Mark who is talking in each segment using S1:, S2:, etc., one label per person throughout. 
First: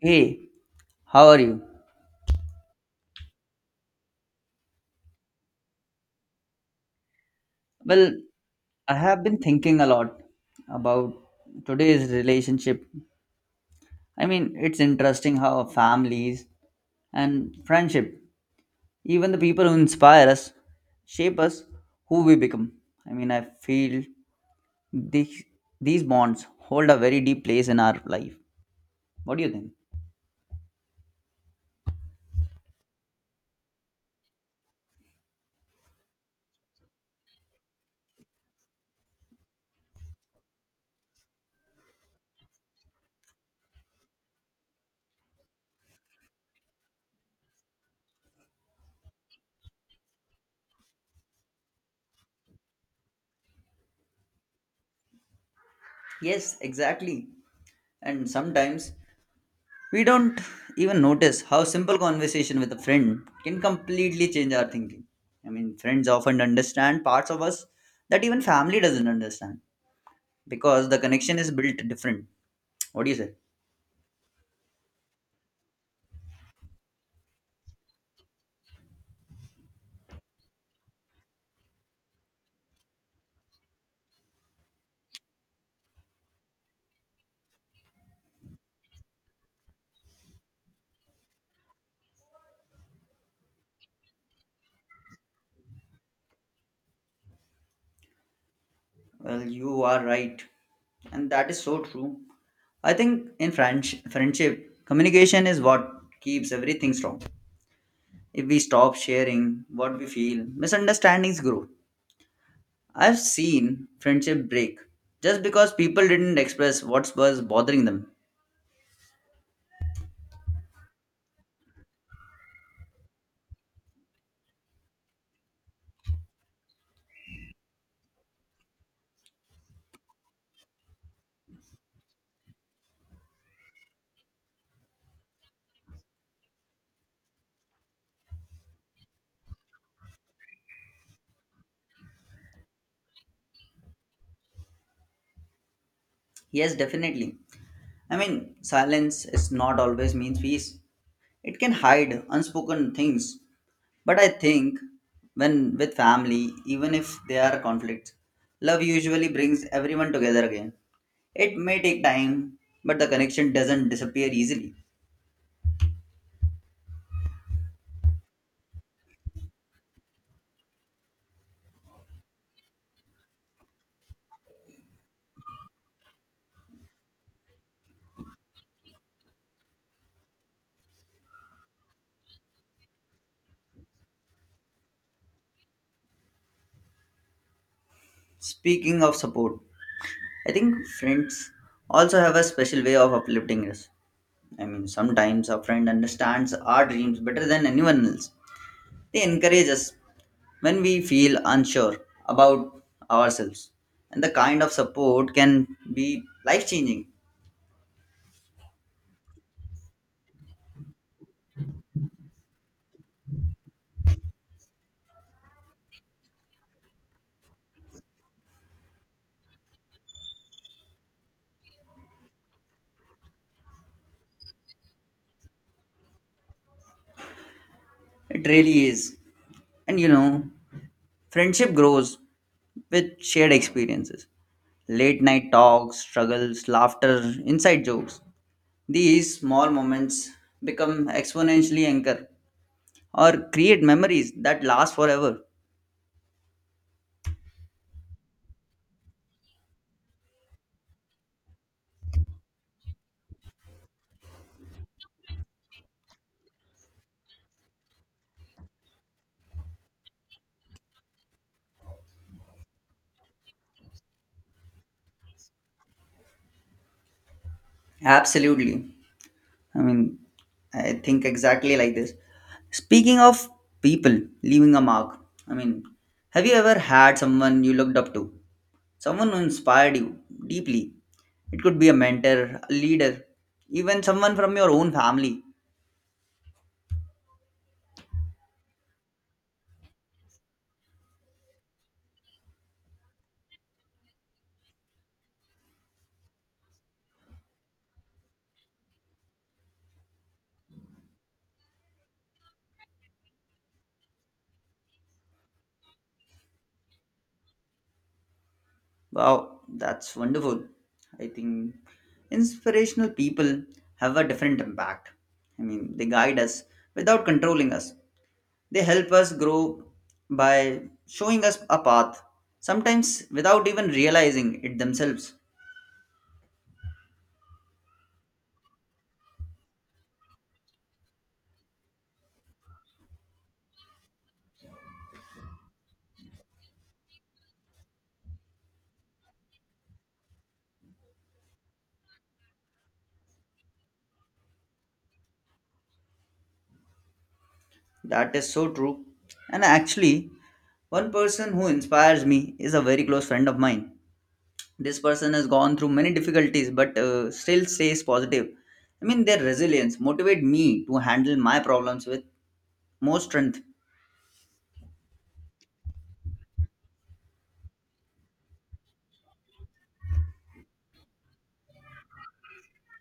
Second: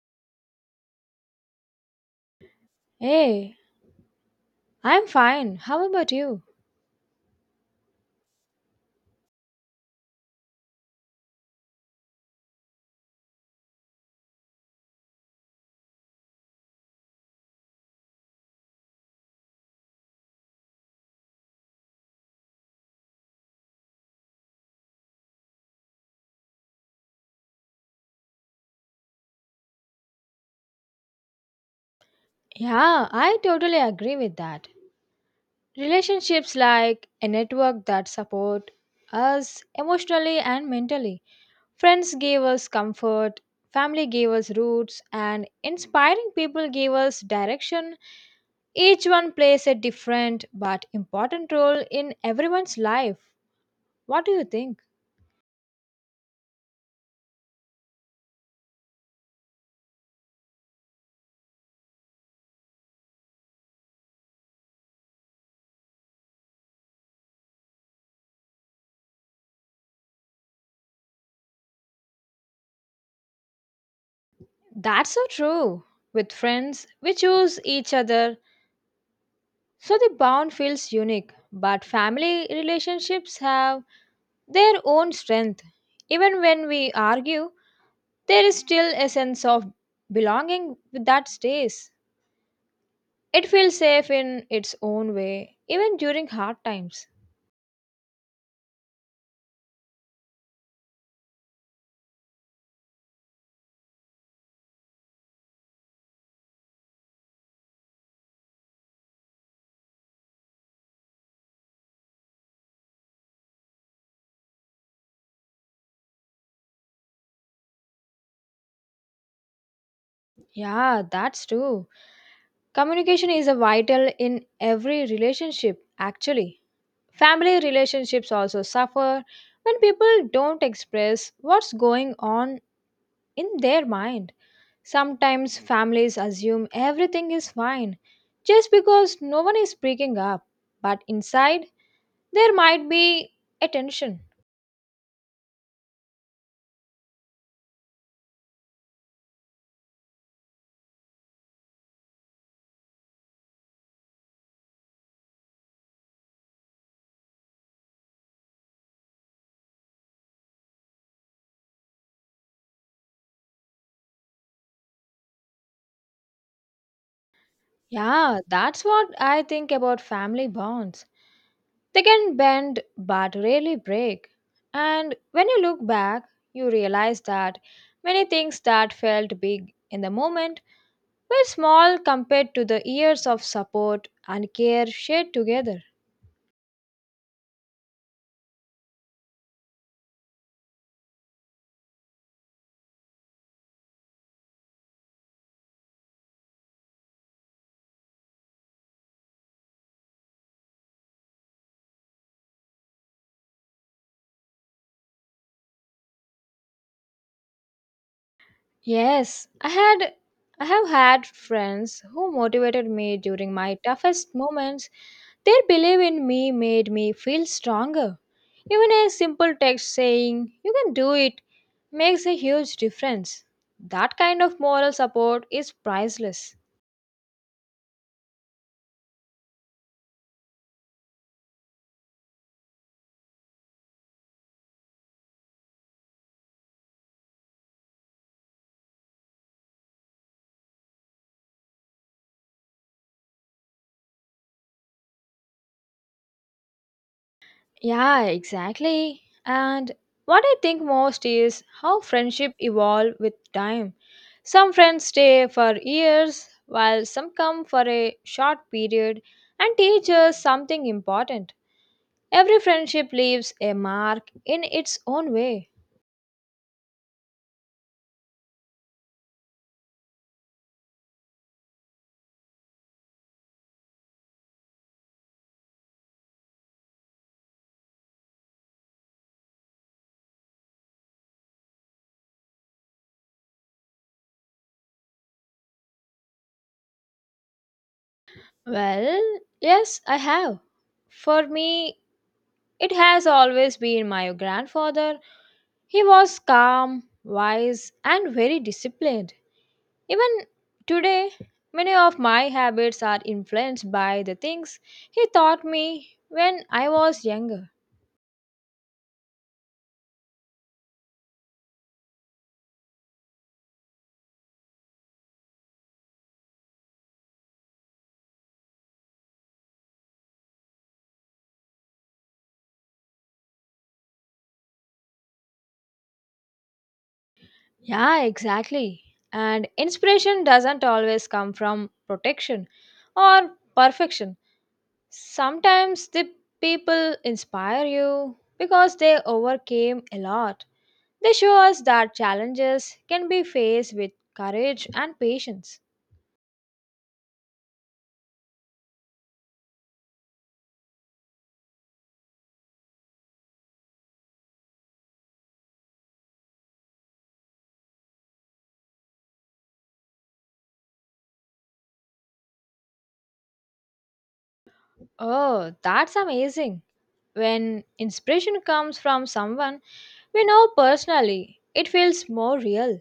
S1: Hey, how are you?
S2: Hey, I'm fine. How about you?
S1: Well, I have been thinking a lot about today's relationship. I mean, it's interesting how families and friendship, even the people who inspire us, shape us who we become. I mean, I feel these, these bonds hold a very deep place in our life. What do you think?
S2: Yeah, I totally agree with that. Relationships like a network that support us emotionally and mentally. Friends gave us comfort, family gave us roots, and inspiring people gave us direction. Each one plays a different but important role in everyone's life. What do you think?
S1: Yes, exactly. And sometimes we don't even notice how simple conversation with a friend can completely change our thinking. I mean, friends often understand parts of us that even family doesn't understand because the connection is built different. What do you say?
S2: That's so true. With friends, we choose each other, so the bond feels unique, but family relationships have their own strength. Even when we argue, there is still a sense of belonging that stays. It feels safe in its own way, even during hard times.
S1: Well, you are right, and that is so true. I think in friendship, communication is what keeps everything strong. If we stop sharing what we feel, misunderstandings grow. I've seen friendship break just because people didn't express what was bothering them.
S2: Yeah, that's true. Communication is a vital in every relationship, actually. Family relationships also suffer when people don't express what's going on in their mind. Sometimes families assume everything is fine just because no one is breaking up, but inside there might be a tension.
S1: Yes, definitely. I mean, silence is not always means peace. It can hide unspoken things. But I think when with family, even if there are conflicts, love usually brings everyone together again. It may take time, but the connection doesn't disappear easily.
S2: Yeah, that's what I think about family bonds. They can bend but rarely break. And when you look back, you realize that many things that felt big in the moment were small compared to the years of support and care shared together.
S1: Speaking of support, I think friends also have a special way of uplifting us. I mean, sometimes a friend understands our dreams better than anyone else. They encourage us when we feel unsure about ourselves. And the kind of support can be life changing.
S2: Yes, I have had friends who motivated me during my toughest moments. Their belief in me made me feel stronger. Even a simple text saying, "You can do it," makes a huge difference. That kind of moral support is priceless.
S1: It really is. And you know, friendship grows with shared experiences, late night talks, struggles, laughter, inside jokes. These small moments become exponentially anchor or create memories that last forever.
S2: Yeah, exactly. And what I think most is how friendship evolve with time. Some friends stay for years while some come for a short period and teach us something important. Every friendship leaves a mark in its own way.
S1: Absolutely. I mean, I think exactly like this. Speaking of people leaving a mark, I mean, have you ever had someone you looked up to? Someone who inspired you deeply? It could be a mentor, a leader, even someone from your own family.
S2: Well, yes, I have. For me, it has always been my grandfather. He was calm, wise, and very disciplined. Even today, many of my habits are influenced by the things he taught me when I was younger.
S1: Wow, that's wonderful. I think inspirational people have a different impact. I mean, they guide us without controlling us. They help us grow by showing us a path, sometimes without even realizing it themselves.
S2: Yeah, exactly. And inspiration doesn't always come from protection or perfection. Sometimes the people inspire you because they overcame a lot. They show us that challenges can be faced with courage and patience.
S1: That is so true. And actually, one person who inspires me is a very close friend of mine. This person has gone through many difficulties but still stays positive. I mean, their resilience motivate me to handle my problems with more strength.
S2: Oh, that's amazing. When inspiration comes from someone, we know personally, it feels more real.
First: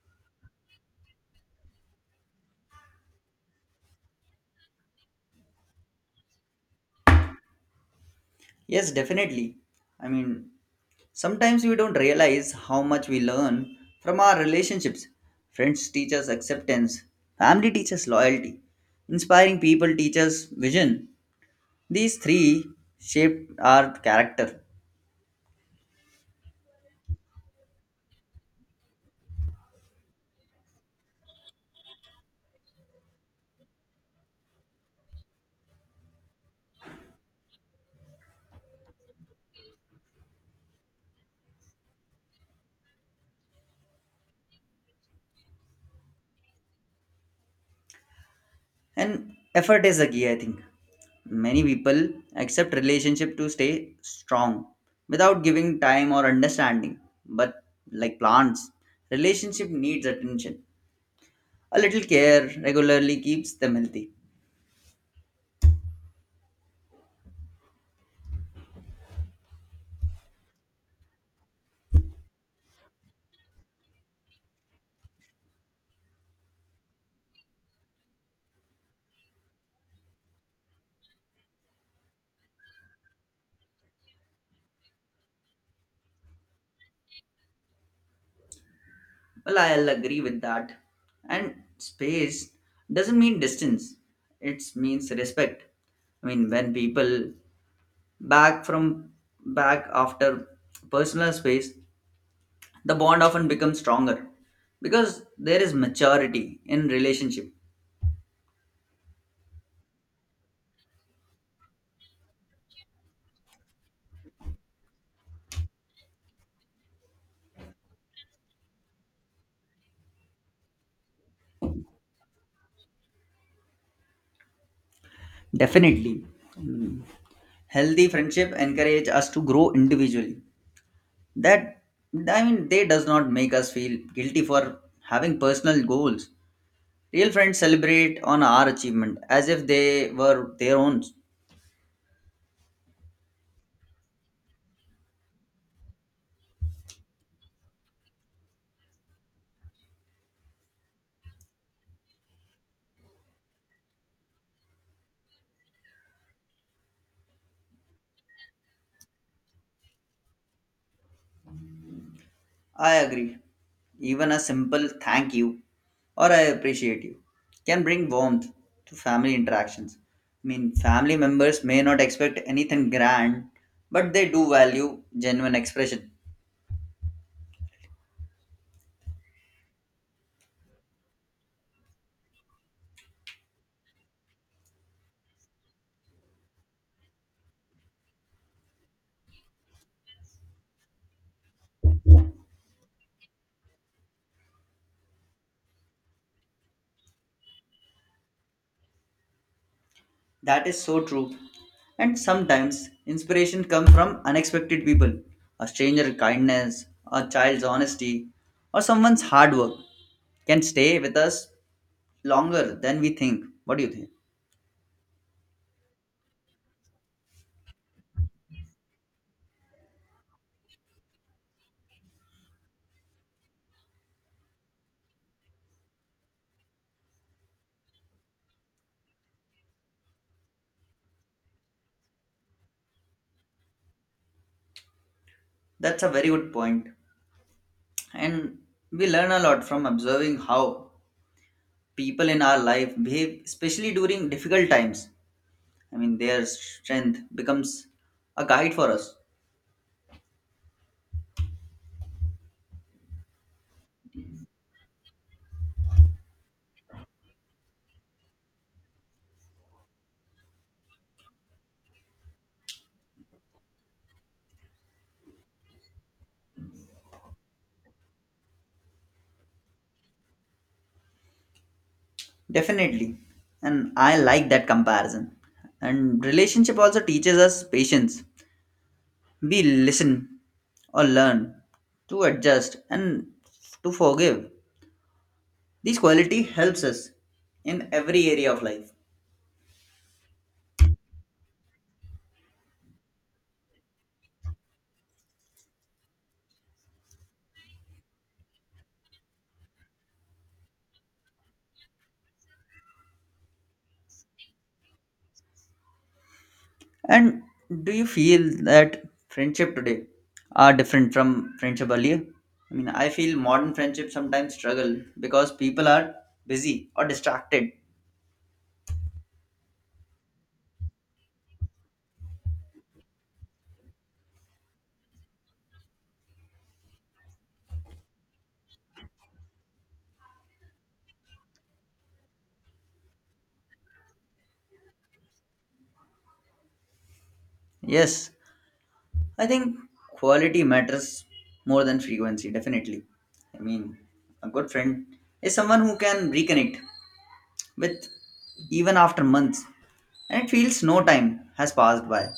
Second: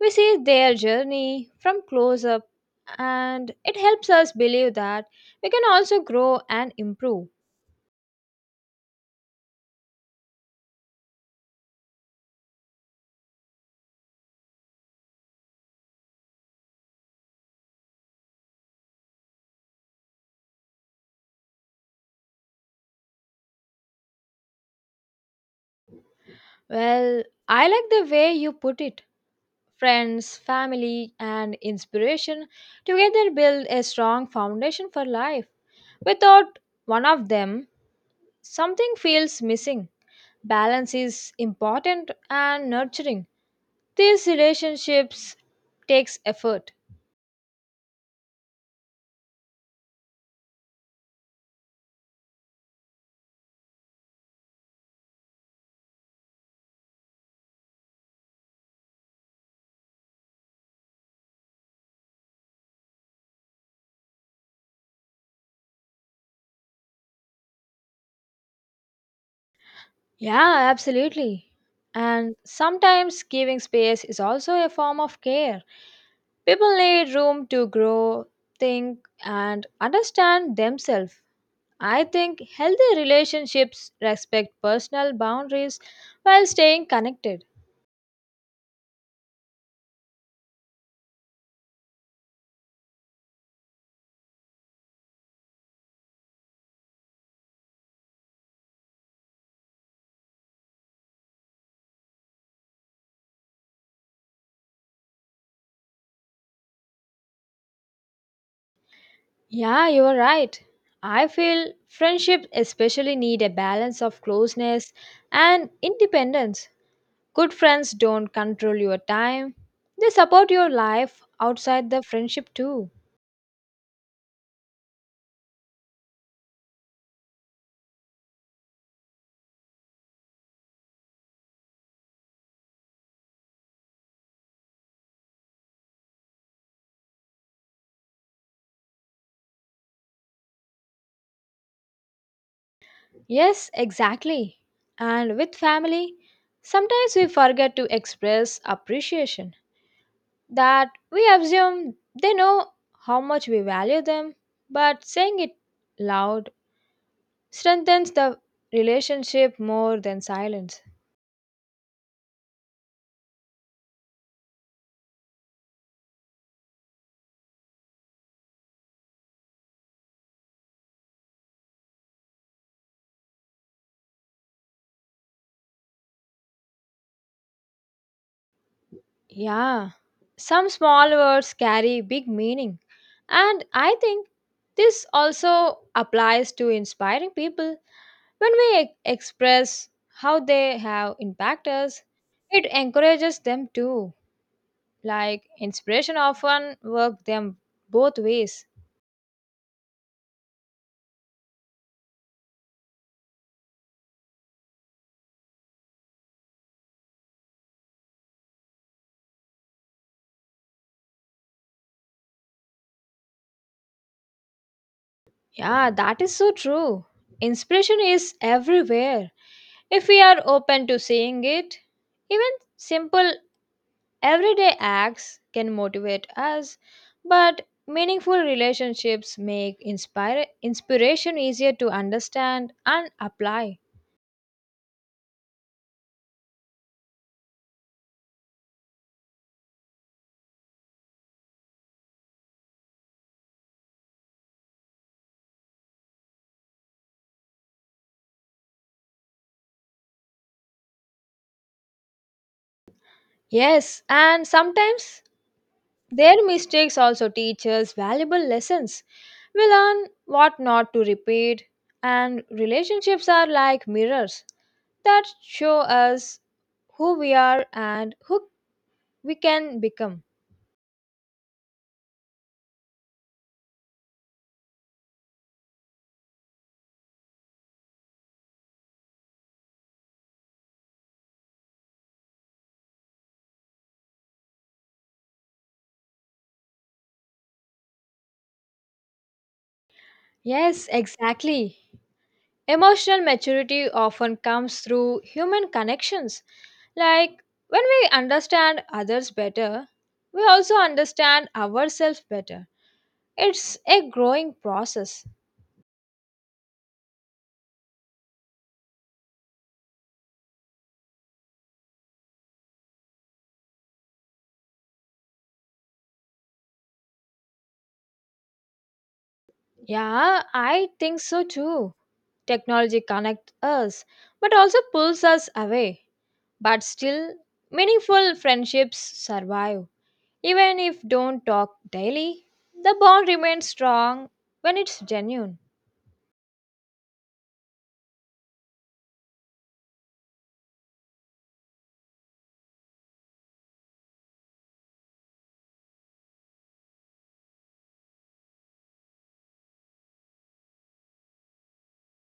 S2: We see their journey from close up, and it helps us believe that we can also grow and improve.
S1: Yes, definitely. I mean, sometimes we don't realize how much we learn from our relationships. Friends teach us acceptance, family teaches loyalty, inspiring people teach us vision. These three shape our character,
S2: Well, I like the way you put it. Friends, family, and inspiration together build a strong foundation for life. Without one of them, something feels missing. Balance is important and nurturing. These relationships takes effort.
S1: and effort is the key, I think. Many people accept relationship to stay strong without giving time or understanding, but like plants, relationship needs attention. A little care regularly keeps them healthy.
S2: Yeah, absolutely. And sometimes giving space is also a form of care. People need room to grow, think, and understand themselves. I think healthy relationships respect personal boundaries while staying connected.
S1: Well, I'll agree with that. And space doesn't mean distance, it means respect. I mean, when people back from back after personal space, the bond often becomes stronger because there is maturity in relationship.
S2: Yeah, you are right. I feel friendships especially need a balance of closeness and independence. Good friends don't control your time, they support your life outside the friendship too.
S1: Definitely. Mm. Healthy friendship encourage us to grow individually. That I mean, they does not make us feel guilty for having personal goals. Real friends celebrate on our achievement as if they were their own.
S2: Yes, exactly. And with family, sometimes we forget to express appreciation that we assume they know how much we value them, but saying it loud strengthens the relationship more than silence.
S1: I agree. Even a simple thank you or I appreciate you can bring warmth to family interactions. I mean, family members may not expect anything grand, but they do value genuine expression.
S2: Yeah, some small words carry big meaning, and I think this also applies to inspiring people. When we express how they have impacted us, it encourages them too. Like inspiration often work them both ways.
S1: That is so true. And sometimes inspiration comes from unexpected people, a stranger kindness, a child's honesty, or someone's hard work can stay with us longer than we think. What do you think?
S2: Yeah, that is so true. Inspiration is everywhere if we are open to seeing it. Even simple everyday acts can motivate us, but meaningful relationships make inspire inspiration easier to understand and apply.
S1: That's a very good point. And we learn a lot from observing how people in our life behave, especially during difficult times. I mean, their strength becomes a guide for us.
S2: Yes, and sometimes their mistakes also teach us valuable lessons. We learn what not to repeat, and relationships are like mirrors that show us who we are and who we can become.
S1: Definitely. And I like that comparison. And relationship also teaches us patience. We listen or learn to adjust and to forgive. This quality helps us in every area of life.
S2: Yes, exactly. Emotional maturity often comes through human connections. Like, when we understand others better, we also understand ourselves better. It's a growing process.
S1: And do you feel that friendship today are different from friendship earlier? I mean, I feel modern friendship sometimes struggle because people are busy or distracted.
S2: Yeah, I think so too. Technology connects us but also pulls us away. But still, meaningful friendships survive. Even if don't talk daily, the bond remains strong when it's genuine.
S1: Yes, I think quality matters more than frequency, definitely. I mean, a good friend is someone who can reconnect with even after months and it feels no time has passed by.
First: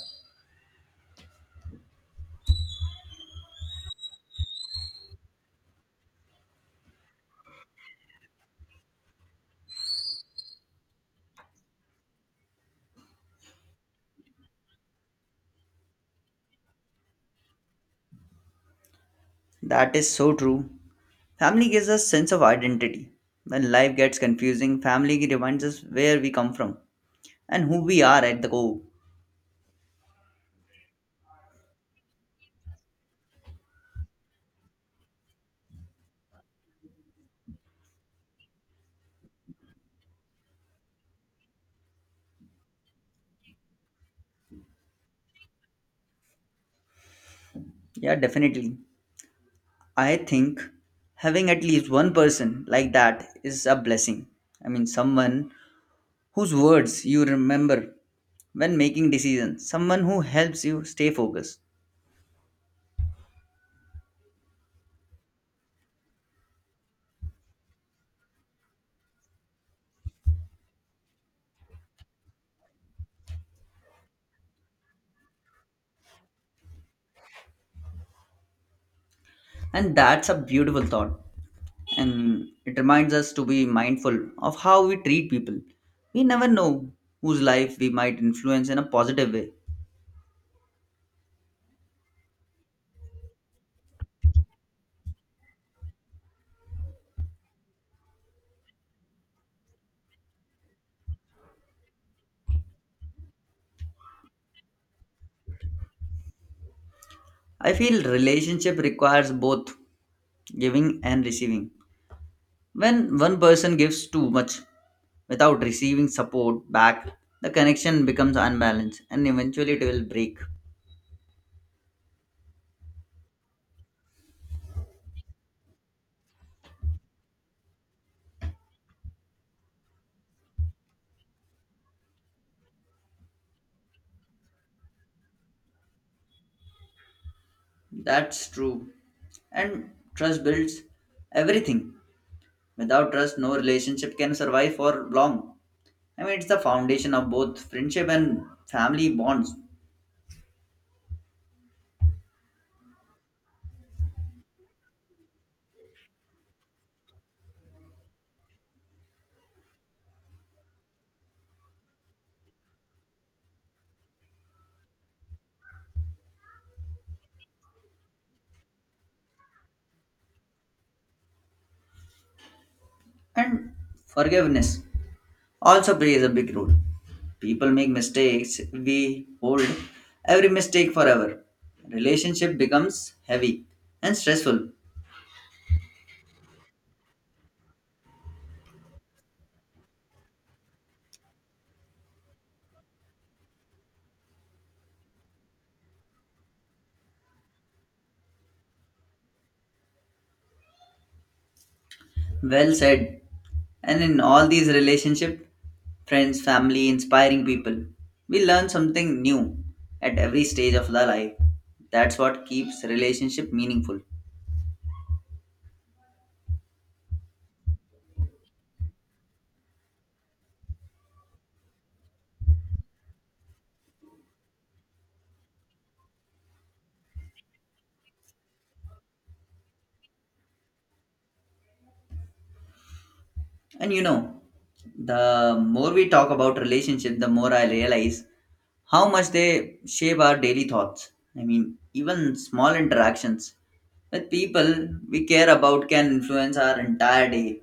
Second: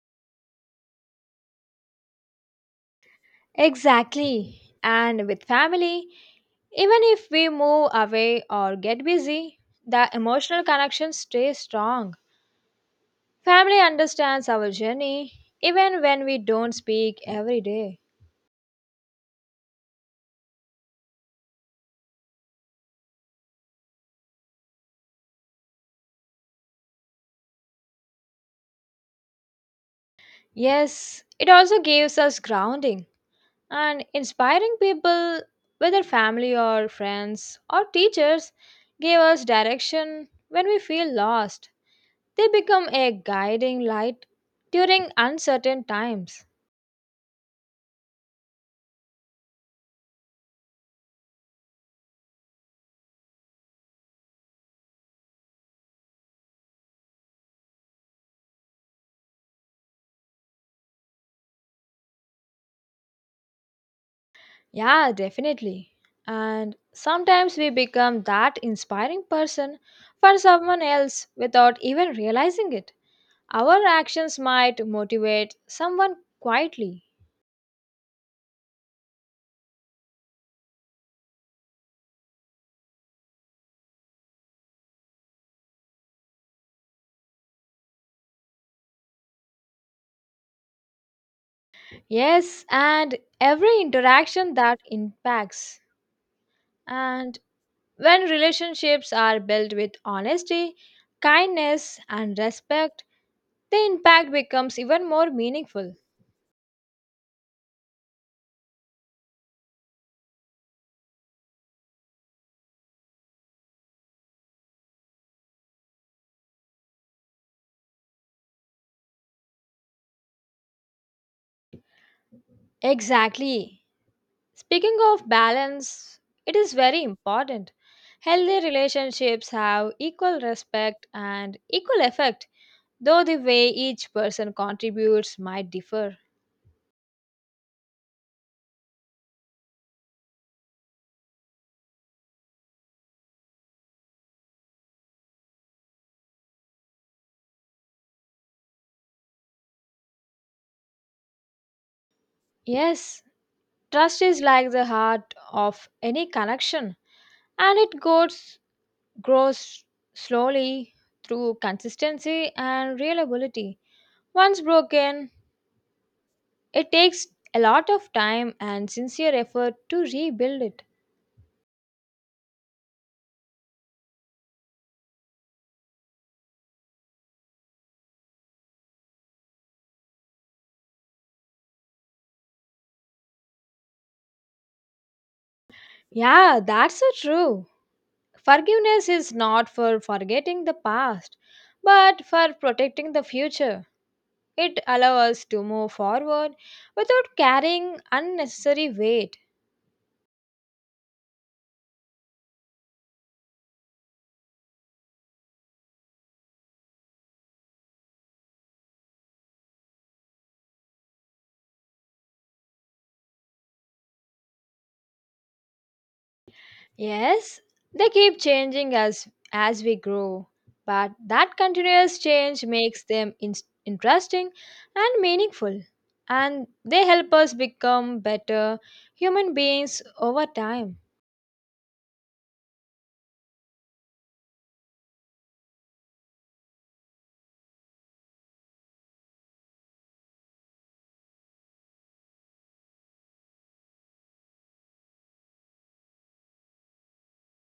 S2: Exactly. And with family, even if we move away or get busy, the emotional connection stays strong. Family understands our journey even when we don't speak every day.
S1: That is so true. Family gives us sense of identity. When life gets confusing, family reminds us where we come from and who we are at the core.
S2: Yes, it also gives us grounding, and inspiring people, whether family or friends or teachers, give us direction when we feel lost. They become a guiding light during uncertain times.
S1: Yeah, definitely. I think having at least one person like that is a blessing. I mean, someone whose words you remember when making decisions, someone who helps you stay focused.
S2: Yeah, definitely. And sometimes we become that inspiring person for someone else without even realizing it. Our actions might motivate someone quietly.
S1: And that's a beautiful thought. And it reminds us to be mindful of how we treat people. We never know whose life we might influence in a positive way.
S2: Yes, and every interaction that impacts. And when relationships are built with honesty, kindness, and respect, the impact becomes even more meaningful.
S1: I feel relationship requires both giving and receiving. When one person gives too much without receiving support back, the connection becomes unbalanced and eventually it will break.
S2: Exactly. Speaking of balance, it is very important. Healthy relationships have equal respect and equal effect, though the way each person contributes might differ.
S1: That's true. And trust builds everything. Without trust, no relationship can survive for long. I mean, it's the foundation of both friendship and family bonds,
S2: Yes, trust is like the heart of any connection, and it goes grows slowly through consistency and reliability. Once broken, it takes a lot of time and sincere effort to rebuild it.
S1: and forgiveness also plays a big role. People make mistakes, we hold every mistake forever. Relationship becomes heavy and stressful.
S2: Yeah, that's so true. Forgiveness is not for forgetting the past but for protecting the future. It allows us to move forward without carrying unnecessary weight.
S1: Well said. And in all these relationships, friends, family, inspiring people, we learn something new at every stage of the life. That's what keeps relationship meaningful.
S2: Yes, they keep changing as we grow, but that continuous change makes them interesting and meaningful, and they help us become better human beings over time.
S1: And you know, the more we talk about relationship, the more I realize how much they shape our daily thoughts. I mean, even small interactions with people we care about can influence our entire day.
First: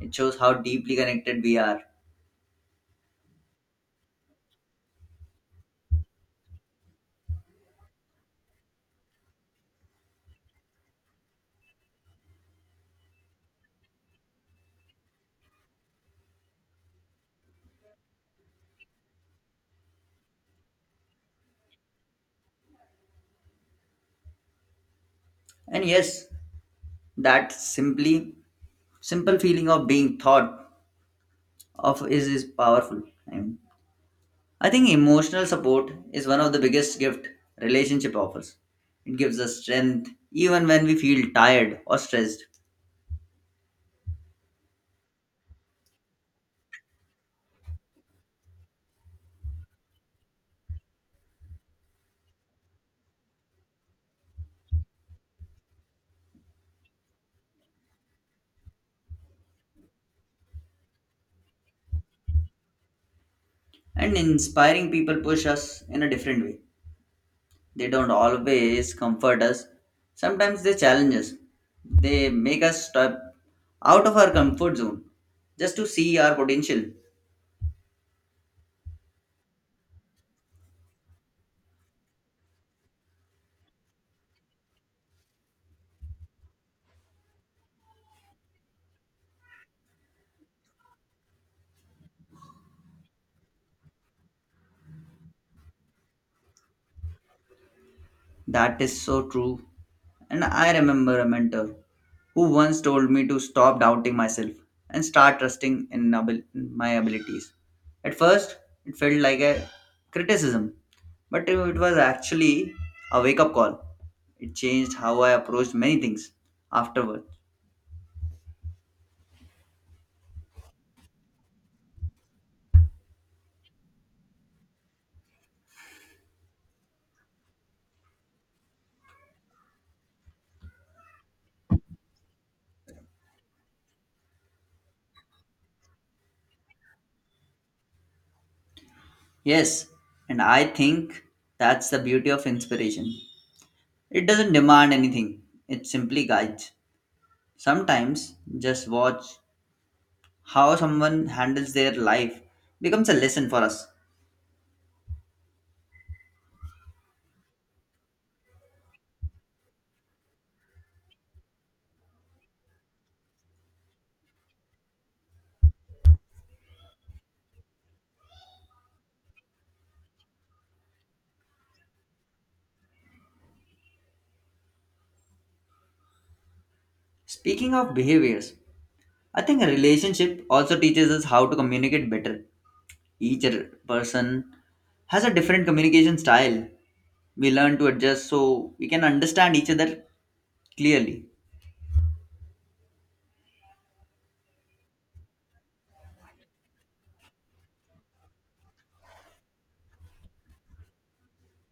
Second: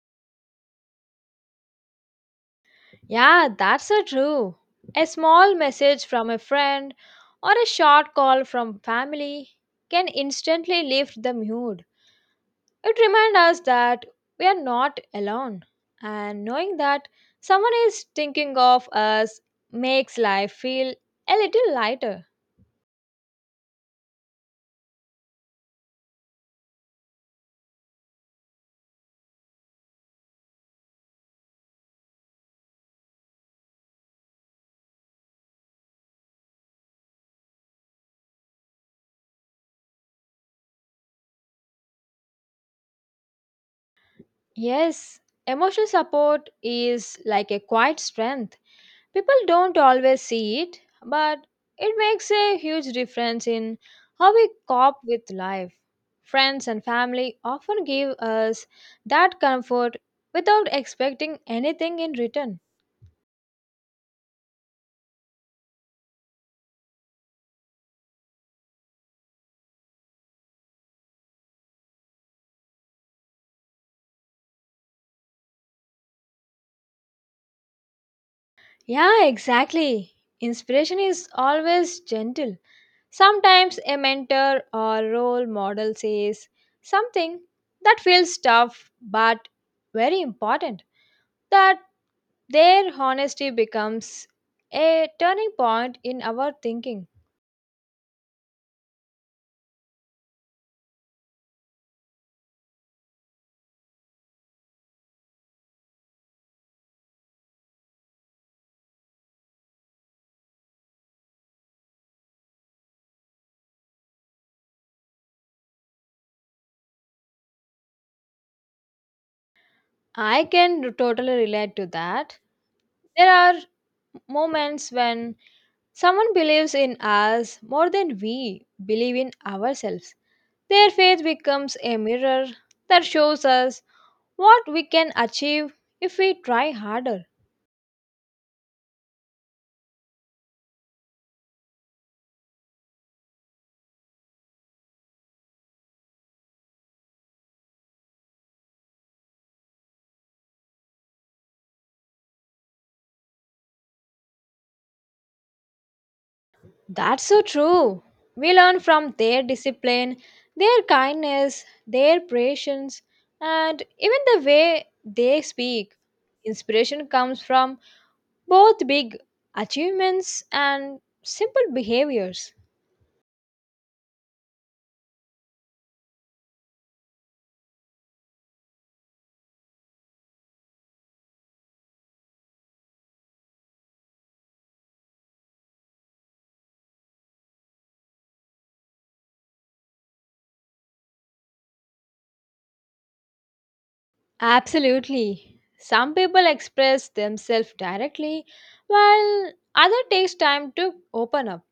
S1: It shows how deeply connected we are.
S2: Yeah, that's so true. A small message from a friend or a short call from family can instantly lift the mood. It reminds us that we are not alone, and knowing that someone is thinking of us makes life feel a little lighter.
S1: And yes, that simply simple feeling of being thought of is powerful. I mean, I think emotional support is one of the biggest gift relationship offers. It gives us strength even when we feel tired or stressed.
S2: Yes, emotional support is like a quiet strength. People don't always see it, but it makes a huge difference in how we cope with life. Friends and family often give us that comfort without expecting anything in return.
S1: And inspiring people push us in a different way. They don't always comfort us. Sometimes they challenge us. They make us step out of our comfort zone just to see our potential.
S2: Yeah, exactly. Inspiration is always gentle. Sometimes a mentor or role model says something that feels tough but very important, that their honesty becomes a turning point in our thinking.
S1: That is so true. And I remember a mentor who once told me to stop doubting myself and start trusting in my abilities. At first, it felt like a criticism, but it was actually a wake up call. It changed how I approached many things afterward.
S2: I can totally relate to that. There are moments when someone believes in us more than we believe in ourselves. Their faith becomes a mirror that shows us what we can achieve if we try harder.
S1: Yes, and I think that's the beauty of inspiration. It doesn't demand anything, it simply guides. Sometimes just watch how someone handles their life becomes a lesson for us.
S2: That's so true. We learn from their discipline, their kindness, their patience, and even the way they speak. Inspiration comes from both big achievements and simple behaviors.
S1: Speaking of behaviors, I think a relationship also teaches us how to communicate better. Each person has a different communication style. We learn to adjust so we can understand each other clearly.
S2: Absolutely. Some people express themselves directly, while others takes time to open up.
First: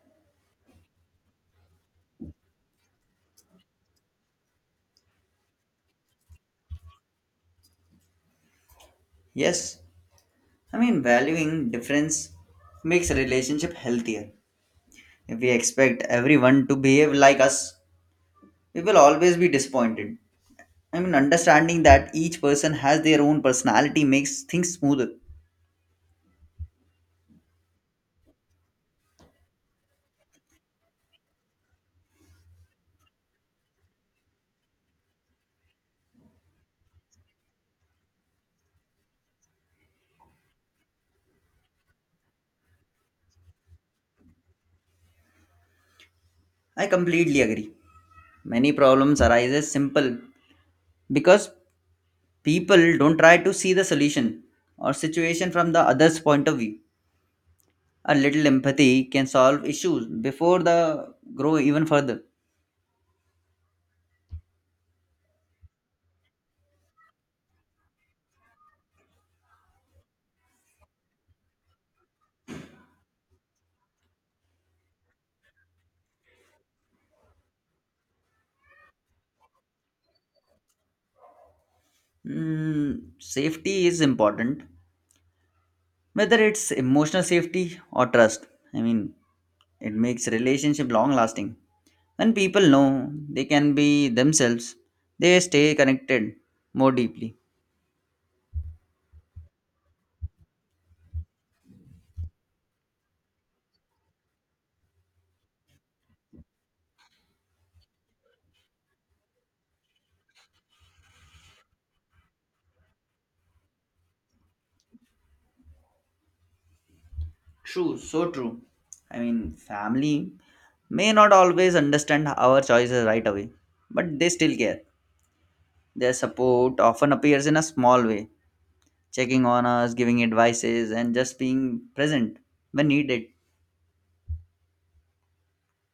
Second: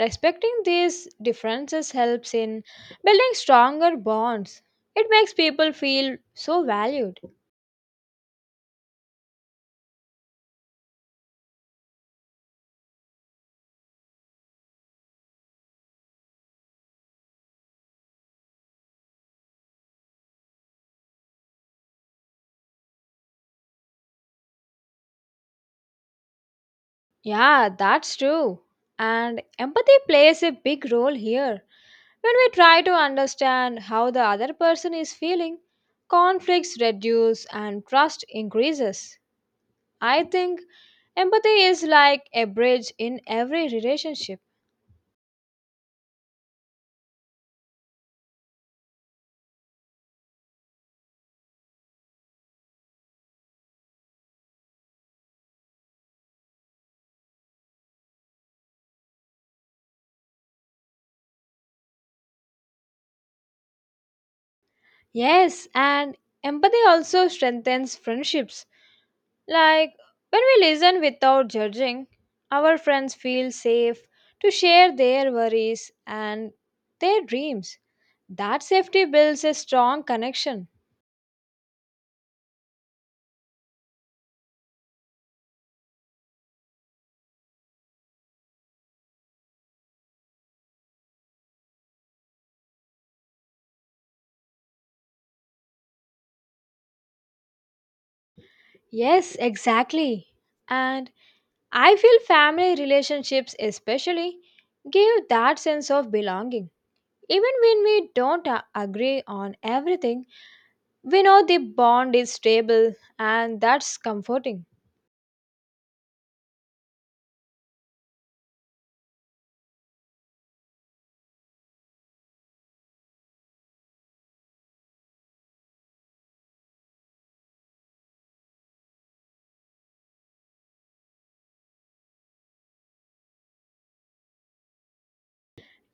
S2: Respecting these differences helps in building stronger bonds. It makes people feel so valued.
S1: Yes, I mean, valuing difference makes a relationship healthier. If we expect everyone to behave like us, we will always be disappointed. I mean, understanding that each person has their own personality makes things smoother.
S2: Yeah, that's true. And empathy plays a big role here. When we try to understand how the other person is feeling, conflicts reduce and trust increases. I think empathy is like a bridge in every relationship.
S1: I completely agree. Many problems arises simple because people don't try to see the solution or situation from the other's point of view. A little empathy can solve issues before the grow even further.
S2: Yes, and empathy also strengthens friendships. Like, when we listen without judging, our friends feel safe to share their worries and their dreams. That safety builds a strong connection.
S1: Mm, safety is important, whether it's emotional safety or trust. I mean, it makes relationship long lasting. When people know they can be themselves, they stay connected more deeply.
S2: Yes, exactly. And I feel family relationships, especially, give that sense of belonging. Even when we don't agree on everything, we know the bond is stable, and that's comforting.
S1: True, so true. I mean, family may not always understand our choices right away, but they still care. Their support often appears in a small way, checking on us, giving advices, and just being present when needed.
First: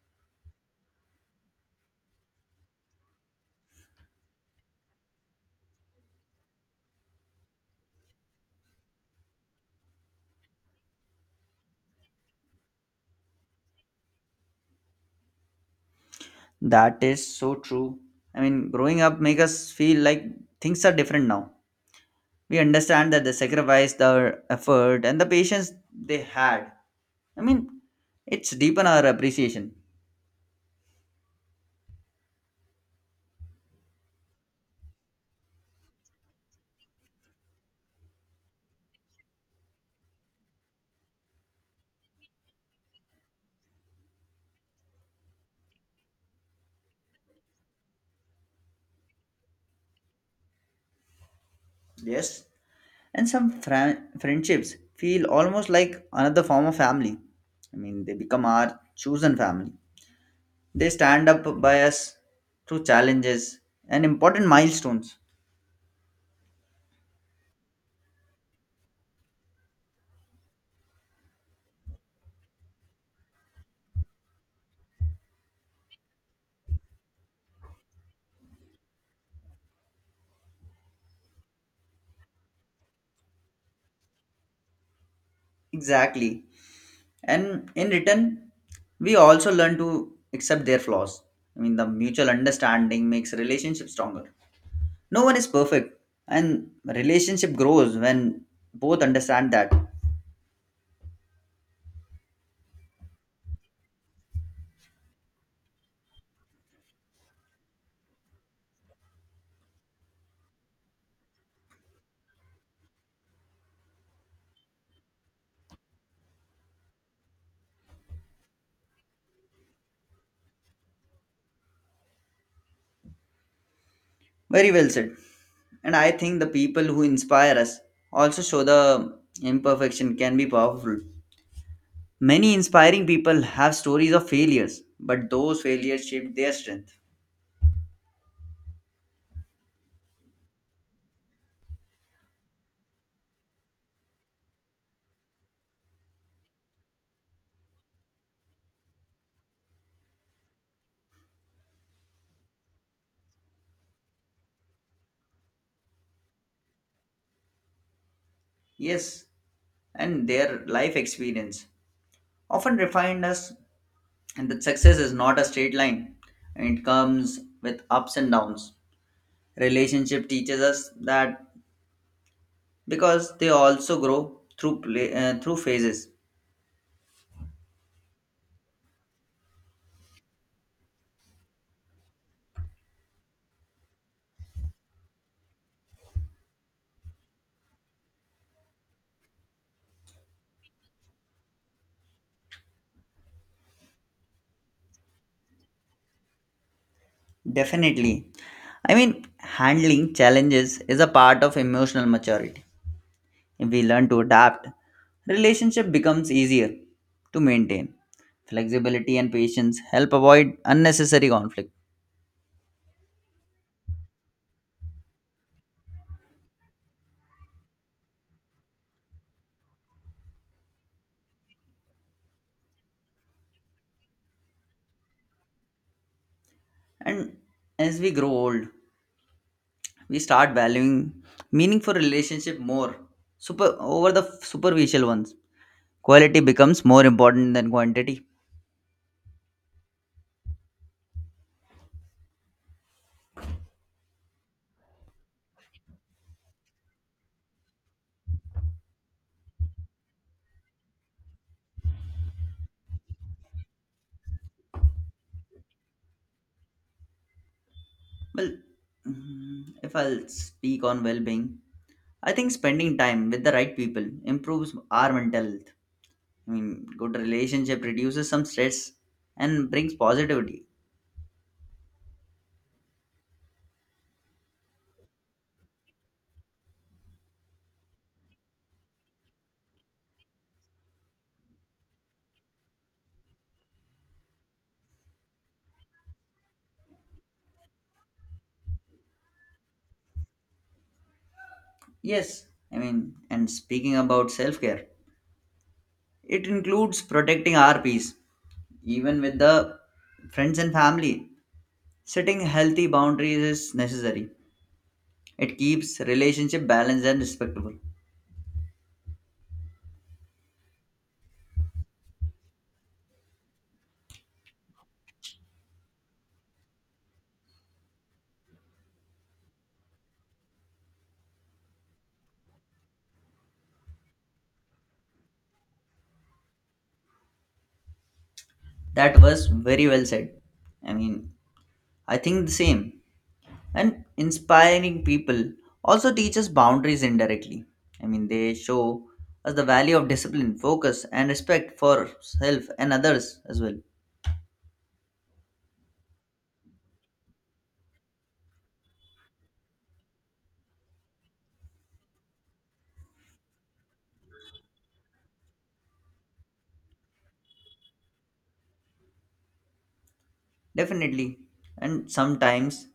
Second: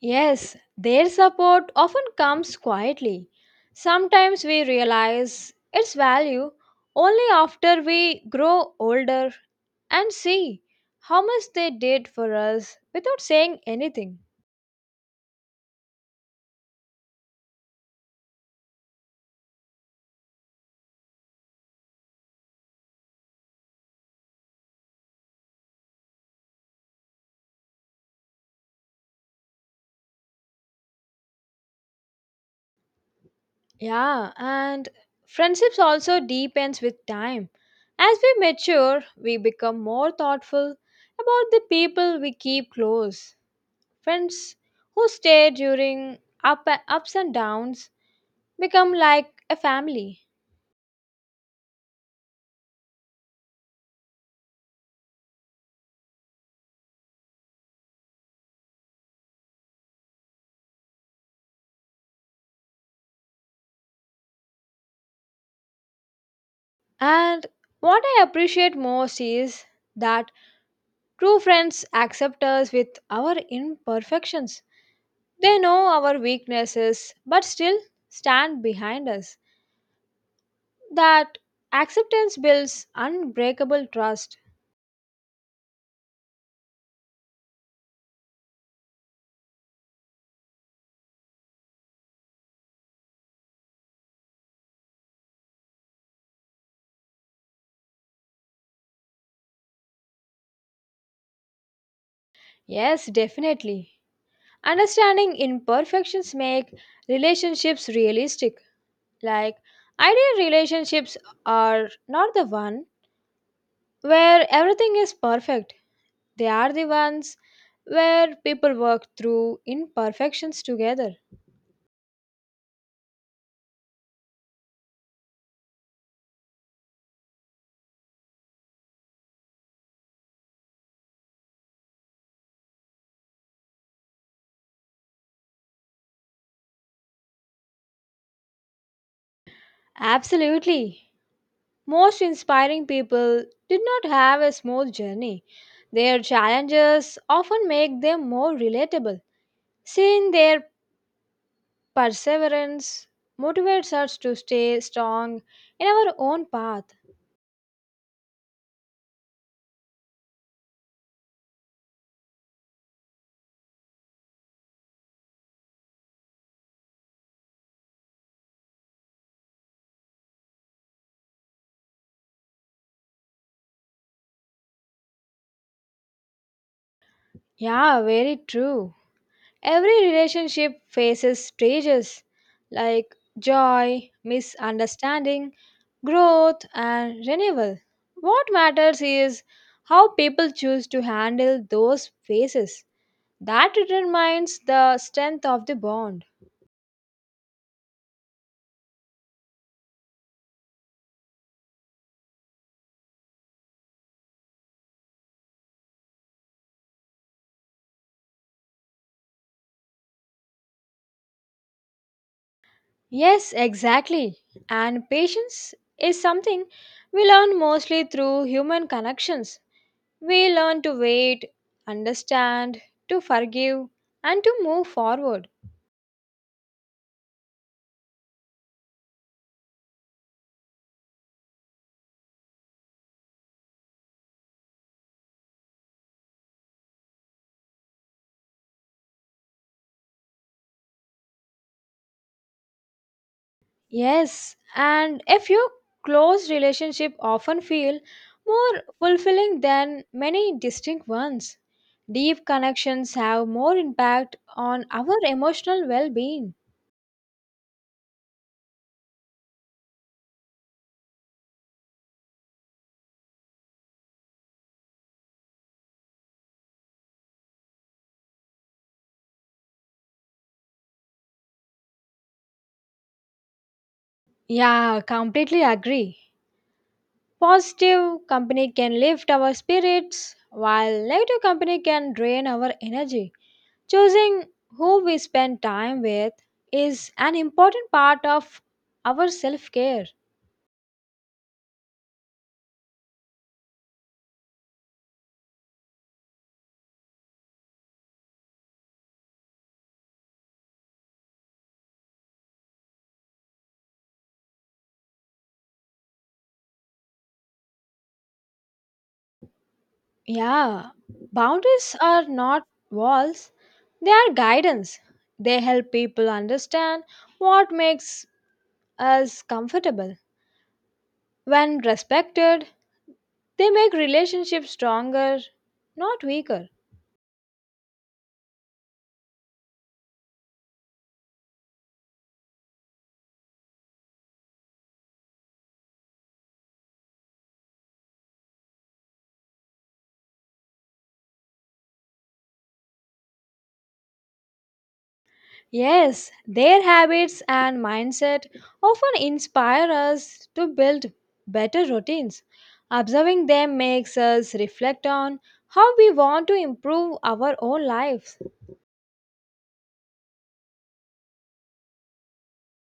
S2: Yes, their support often comes quietly. Sometimes we realize its value only after we grow older and see how much they did for us without saying anything.
S1: That is so true. I mean, growing up make us feel like things are different now. We understand that they sacrificed their effort and the patience they had. I mean, it's deepen our appreciation.
S2: Yeah, and friendships also deepens with time. As we mature, we become more thoughtful about the people we keep close. Friends who stay during up ups and downs become like a family.
S1: Yes. And some friendships feel almost like another form of family. I mean, they become our chosen family. They stand up by us through challenges and important milestones.
S2: And what I appreciate most is that true friends accept us with our imperfections. They know our weaknesses but still stand behind us. That acceptance builds unbreakable trust.
S1: Exactly. And in return, we also learn to accept their flaws. I mean, the mutual understanding makes relationship stronger. No one is perfect, and relationship grows when both understand that.
S2: Yes, definitely. Understanding imperfections make relationships realistic. Like, ideal relationships are not the one where everything is perfect. They are the ones where people work through imperfections together.
S1: Very well said. And I think the people who inspire us also show the imperfection can be powerful. Many inspiring people have stories of failures, but those failures shaped their strength.
S2: Absolutely. Most inspiring people did not have a smooth journey. Their challenges often make them more relatable. Seeing their perseverance motivates us to stay strong in our own path.
S1: Yes, and their life experience often refined us, and that success is not a straight line and it comes with ups and downs. Relationship teaches us that because they also grow through through phases.
S2: Yeah, very true. Every relationship faces stages like joy, misunderstanding, growth, and renewal. What matters is how people choose to handle those phases. That determines the strength of the bond.
S1: Definitely. I mean, handling challenges is a part of emotional maturity. If we learn to adapt, relationship becomes easier to maintain. Flexibility and patience help avoid unnecessary conflict.
S2: Yes, exactly. And patience is something we learn mostly through human connections. We learn to wait, understand, to forgive, and to move forward.
S1: And as we grow old, we start valuing meaningful relationship more, super over the superficial ones. Quality becomes more important than quantity.
S2: Yes, and a few close relationships often feel more fulfilling than many distinct ones. Deep connections have more impact on our emotional well being.
S1: Well, mm, if I'll speak on well-being, I think spending time with the right people improves our mental health. I mean, good relationship reduces some stress and brings positivity.
S2: Yeah, completely agree. Positive company can lift our spirits, while negative company can drain our energy. Choosing who we spend time with is an important part of our self care.
S1: Yes. I mean, and speaking about self-care, it includes protecting our peace even with the friends and family. Setting healthy boundaries is necessary. It keeps relationship balanced and respectful.
S2: Yeah, boundaries are not walls, they are guidance. They help people understand what makes us comfortable. When respected, they make relationships stronger, not weaker.
S1: That was very well said. I mean, I think the same. And inspiring people also teach us boundaries indirectly. I mean, they show us the value of discipline, focus, and respect for self and others as well.
S2: Yes, their habits and mindset often inspire us to build better routines. Observing them makes us reflect on how we want to improve our own lives.
S1: Definitely. And sometimes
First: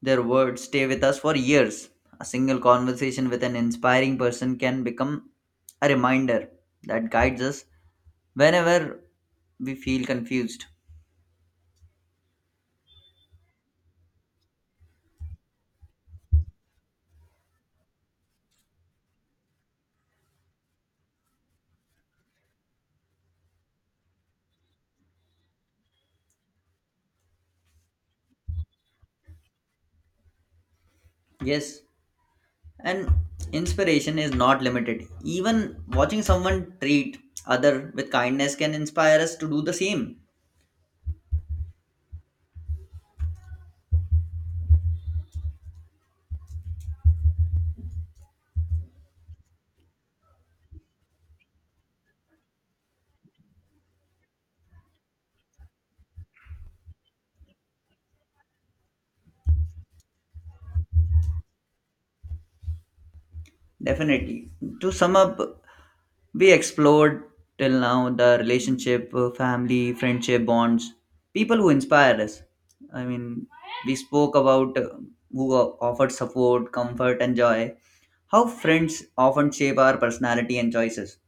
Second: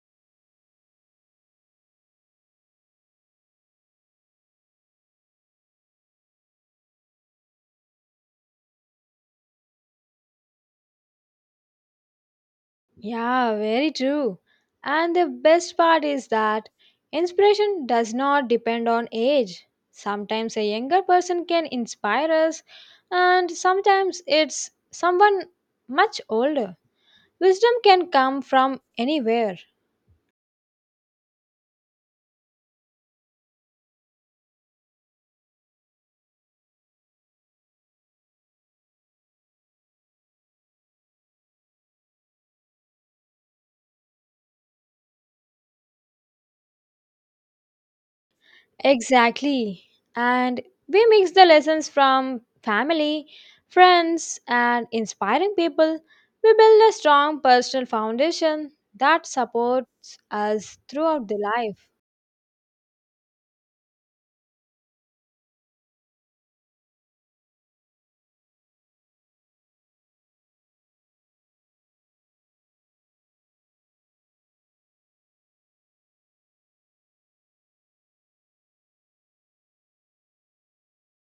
S1: their words stay with us for years. A single conversation with an inspiring person can become a reminder that guides us whenever we feel confused.
S2: Yeah, very true. And the best part is that inspiration does not depend on age. Sometimes a younger person can inspire us, and sometimes it's someone much older. Wisdom can come from anywhere.
S1: Yes, and inspiration is not limited. Even watching someone treat other with kindness can inspire us to do the same.
S2: Exactly. And we mix the lessons from family, friends, and inspiring people. We build a strong personal foundation that supports us throughout the life.
S1: Definitely. To sum up, we explored till now the relationship, family, friendship, bonds, people who inspire us. I mean, we spoke about who offered support, comfort, and joy, how friends often shape our personality and choices.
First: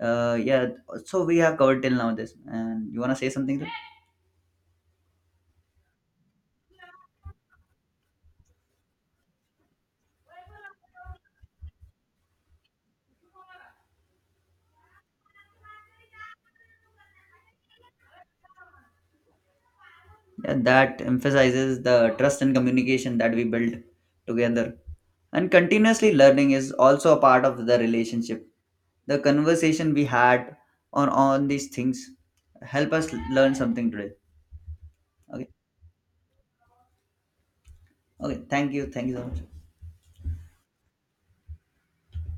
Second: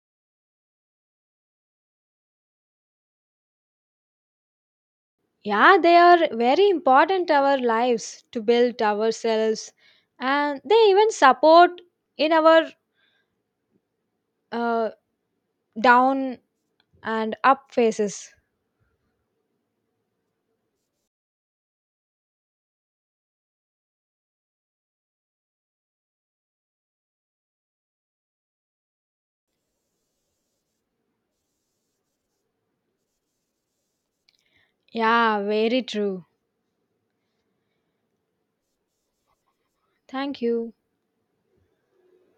S1: Yeah, so we have covered till now this. And you want to say something?
S2: Yeah, they are very important our lives to build ourselves, and they even support in our uh, down and up phases.
S1: And that emphasizes the trust and communication that we build together. And continuously learning is also a part of the relationship. The conversation we had on these things help us learn something today.
S2: Yeah,
S1: Okay.
S2: very true.
S1: Okay. Thank you. Thank you so much.
S2: Thank you.